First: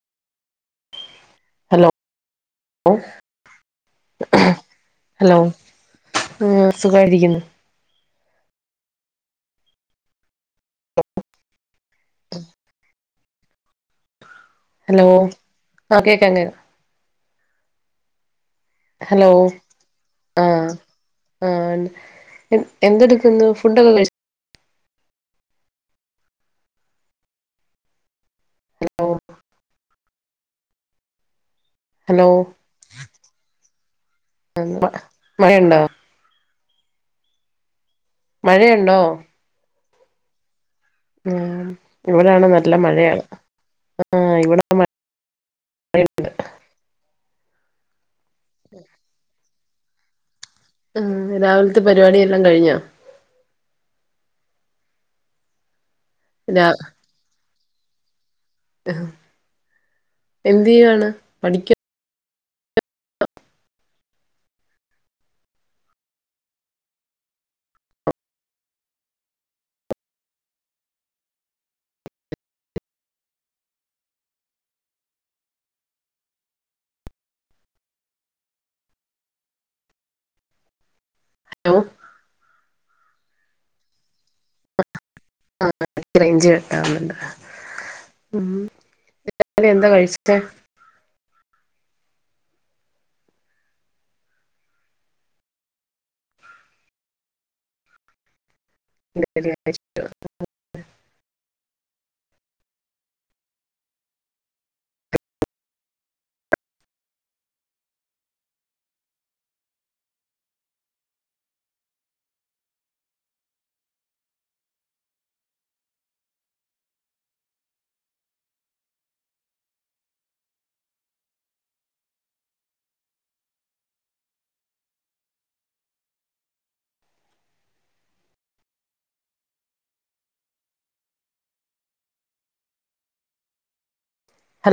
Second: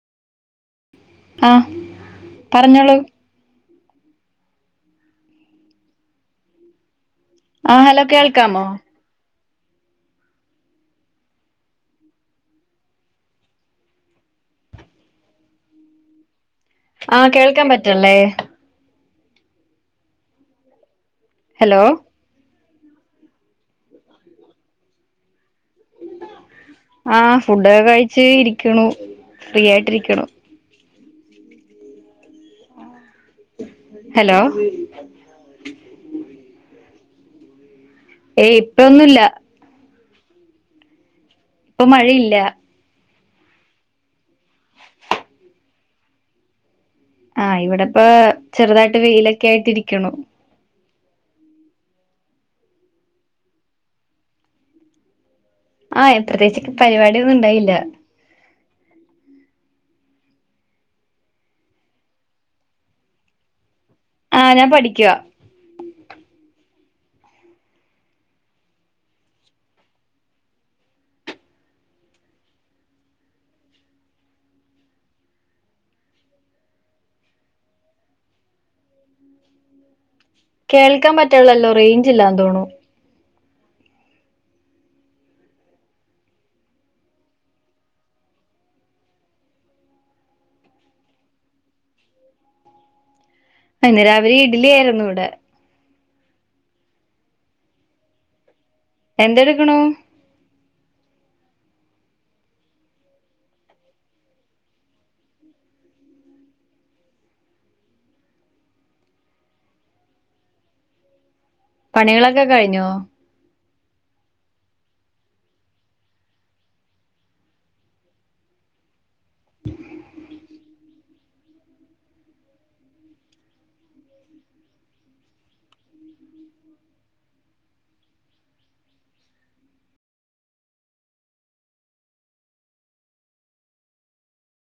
ആഹ് hello ഓ പറഞ്ഞോളൂ hello [unintelligible] സുഖായിരി ക്യന്ന് ആഹ് ഹലോ കേൾക്കാമോ ഹലോ ആഹ് കേക്കാം കേക്കാ ആഹ് കേൾക്കാമ്പറ്റല്ലേ ഹലോ ആഹ് ഹലോ ആഹ് ണ്ട് എന്തെട്ക്കുന്ന് ഫുഡ്ഡക്കെ കഴിച് ആഹ് ഫുഡ്ഡക്കെ കഴിച്ച് ഇരിക്ക്ണു ഫ്രീ യായിട്ട് ഇരിക്ക്ണു ഹലോ ഹലോ മയണ്ടോ ഏയ് മഴയുണ്ടോ ഇപ്പന്നുല്ല ഉം ഇപ്പൊ മഴയില്ല ഇവിടാണേ നല്ല മഴയാണ് ആഹ് ഇവിടെ മ യ ഇണ്ട് ആഹ് ഇവിടെപ്പാ ചെറ്തായിട്ട് വെയിലക്കെയിട്ടിരിക്ക്‌ണു ഉം രാവിൽത്തെ പരിപാടിയെല്ലാം കഴിഞ്ഞാ ആഹ് രാ എത്രേച്ചിട്ട് പരിപാടിയൊന്നും ഉണ്ടായില്ല എന്തെയ്യാണ് പഠിക്ക ആഹ് ഞാൻ പഠിക്കുവ കേൾക്കാൻ പറ്റണില്ലല്ലോ റേഞ്ച് ഇല്ലാന്ന് തോണു ആഹ് റേഞ്ച് കട്ടാവുന്നുണ്ട് ഉം രാവിലെ എന്താ കഴിച്ചേ ആ ഇന്ന് രാവിലീ ഇഡലി ആയിരുന്നു ഇവിടെ ഇഡലി എന്തെടുക്കണു കഴിച്ചോ പണികളൊക്കെ കഴിഞ്ഞോ